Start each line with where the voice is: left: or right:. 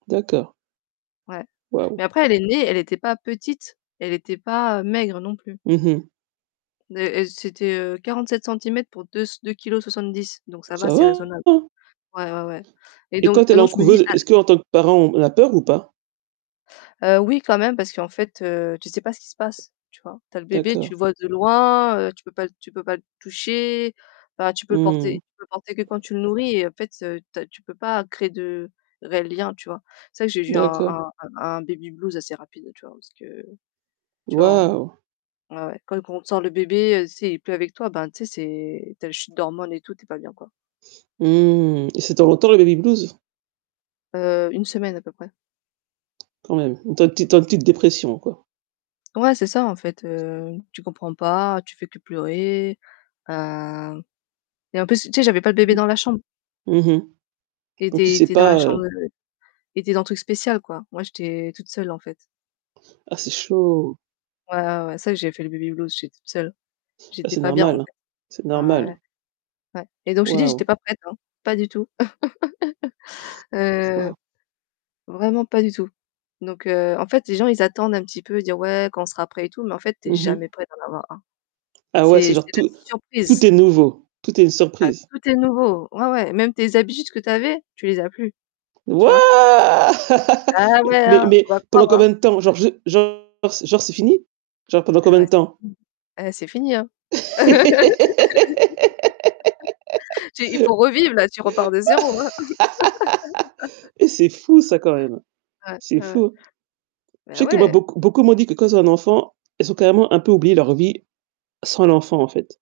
right: D'accord.
left: Ouais.
right: Waouh.
left: Mais après elle est née, elle était pas petite, elle était pas maigre non plus.
right: Mmh mh.
left: Née et c'était, heu, 47 centimètres pour 2 s 2 kilos 70, donc ça va,
right: Ca
left: c'est
right: va.
left: raisonnable. Ouais, ouais, ouais. Et
right: Et
left: donc
right: quand elle
left: et
right: est en
left: donc je me dis
right: couveuse,
left: à
right: est-ce qu'en tant que parent, on a peur ou pas?
left: Heu, oui quand même parce qu'en fait tu sais pas ce qui se passe, tu vois? Tu as le bébé,
right: D'accord.
left: tu le vois de loin, heu, tu peux pas tu peux pas le toucher, enfin tu peux le
right: Mmh
left: porter
right: mh.
left: tu peux le porter que quand tu le nourris et en fait ta tu peux pas créer de réels liens, tu vois? C'est vrai que j'ai eu un
right: D'accord.
left: un un un baby blues assez rapide, tu vois, parce que tu vois,
right: Waouh.
left: on ouais, ouais quand quand on sent le bébé, tu sais, il est plus avec toi ben tu sais, c'est tu as les chutes d'hormones et tout, tu es pas bien, quoi.
right: Mmh. Et ça dure longtemps le baby blues?
left: Heu, 1 semaine à peu près.
right: Quand même, tu es en petite tu es en petite dépression, quoi.
left: Ouais, c'est ça en fait, heu, tu comprends pas, tu fais que pleurer. Heu et en plus, tu sais, j'avais pas le bébé
right: Mmh
left: dans la chambre.
right: mh. Mmh mh.
left: Il
right: Donc tu
left: était
right: sais
left: était dans la
right: pas,
left: chambre
right: heu
left: de il était dans le truc spécial quoi. Moi, j'étais toute seule en fait.
right: Ah c'est chaud.
left: Ouais, ouais, ouais, pour ça que j'ai fait le baby blues, j'étais toute seule.
right: Ben
left: J'étais
right: c'est
left: pas bien, en
right: normal, hein,
left: fait.
right: c'est
left: Ouais,
right: normal.
left: ouais, ouais. Et donc je t'ai dit,
right: Waouh.
left: j'étais pas prête, hein, pas du tout. Heu,
right: Waouh.
left: vraiment pas du tout. Donc heu, en fait les gens ils attendent un petit peu et dire: «Ouais, quand on sera prêt et tout» mais en fait tu es
right: Mmh
left: jamais
right: mh.
left: prêt d'en avoir 1.
right: Ah ouais, c'est
left: C'est
right: genre
left: c'est la
right: tout tout
left: surprise.
right: est nouveau, tout est une
left: Ah
right: surprise.
left: tout est nouveau, ouais, ouais, même tes habitudes que tu avais, tu les as plus, tu vois?
right: Wouah!
left: Ah ouais,
right: Mais
left: hein!
right: mais
left: Faut pas croire,
right: pendant
left: hein!
right: combien de temps? Genre ju genre genre genre c'est fini? Genre pendant
left: Ah
right: combien de
left: ouais c'est
right: temps?
left: [unintelligible] eh, c'est fini, hein. J'ai il faut revivre là, tu repars de 0.
right: Et c'est fou ça quand même.
left: Ouais,
right: C'est
left: ouais, ouais.
right: fou.
left: Ben
right: Je sais que moi
left: ouais.
right: beaucoup beaucoup m'ont dit que quand tu as un enfant, elles ont carrément un peu oublié leur vie sans l'enfant en fait.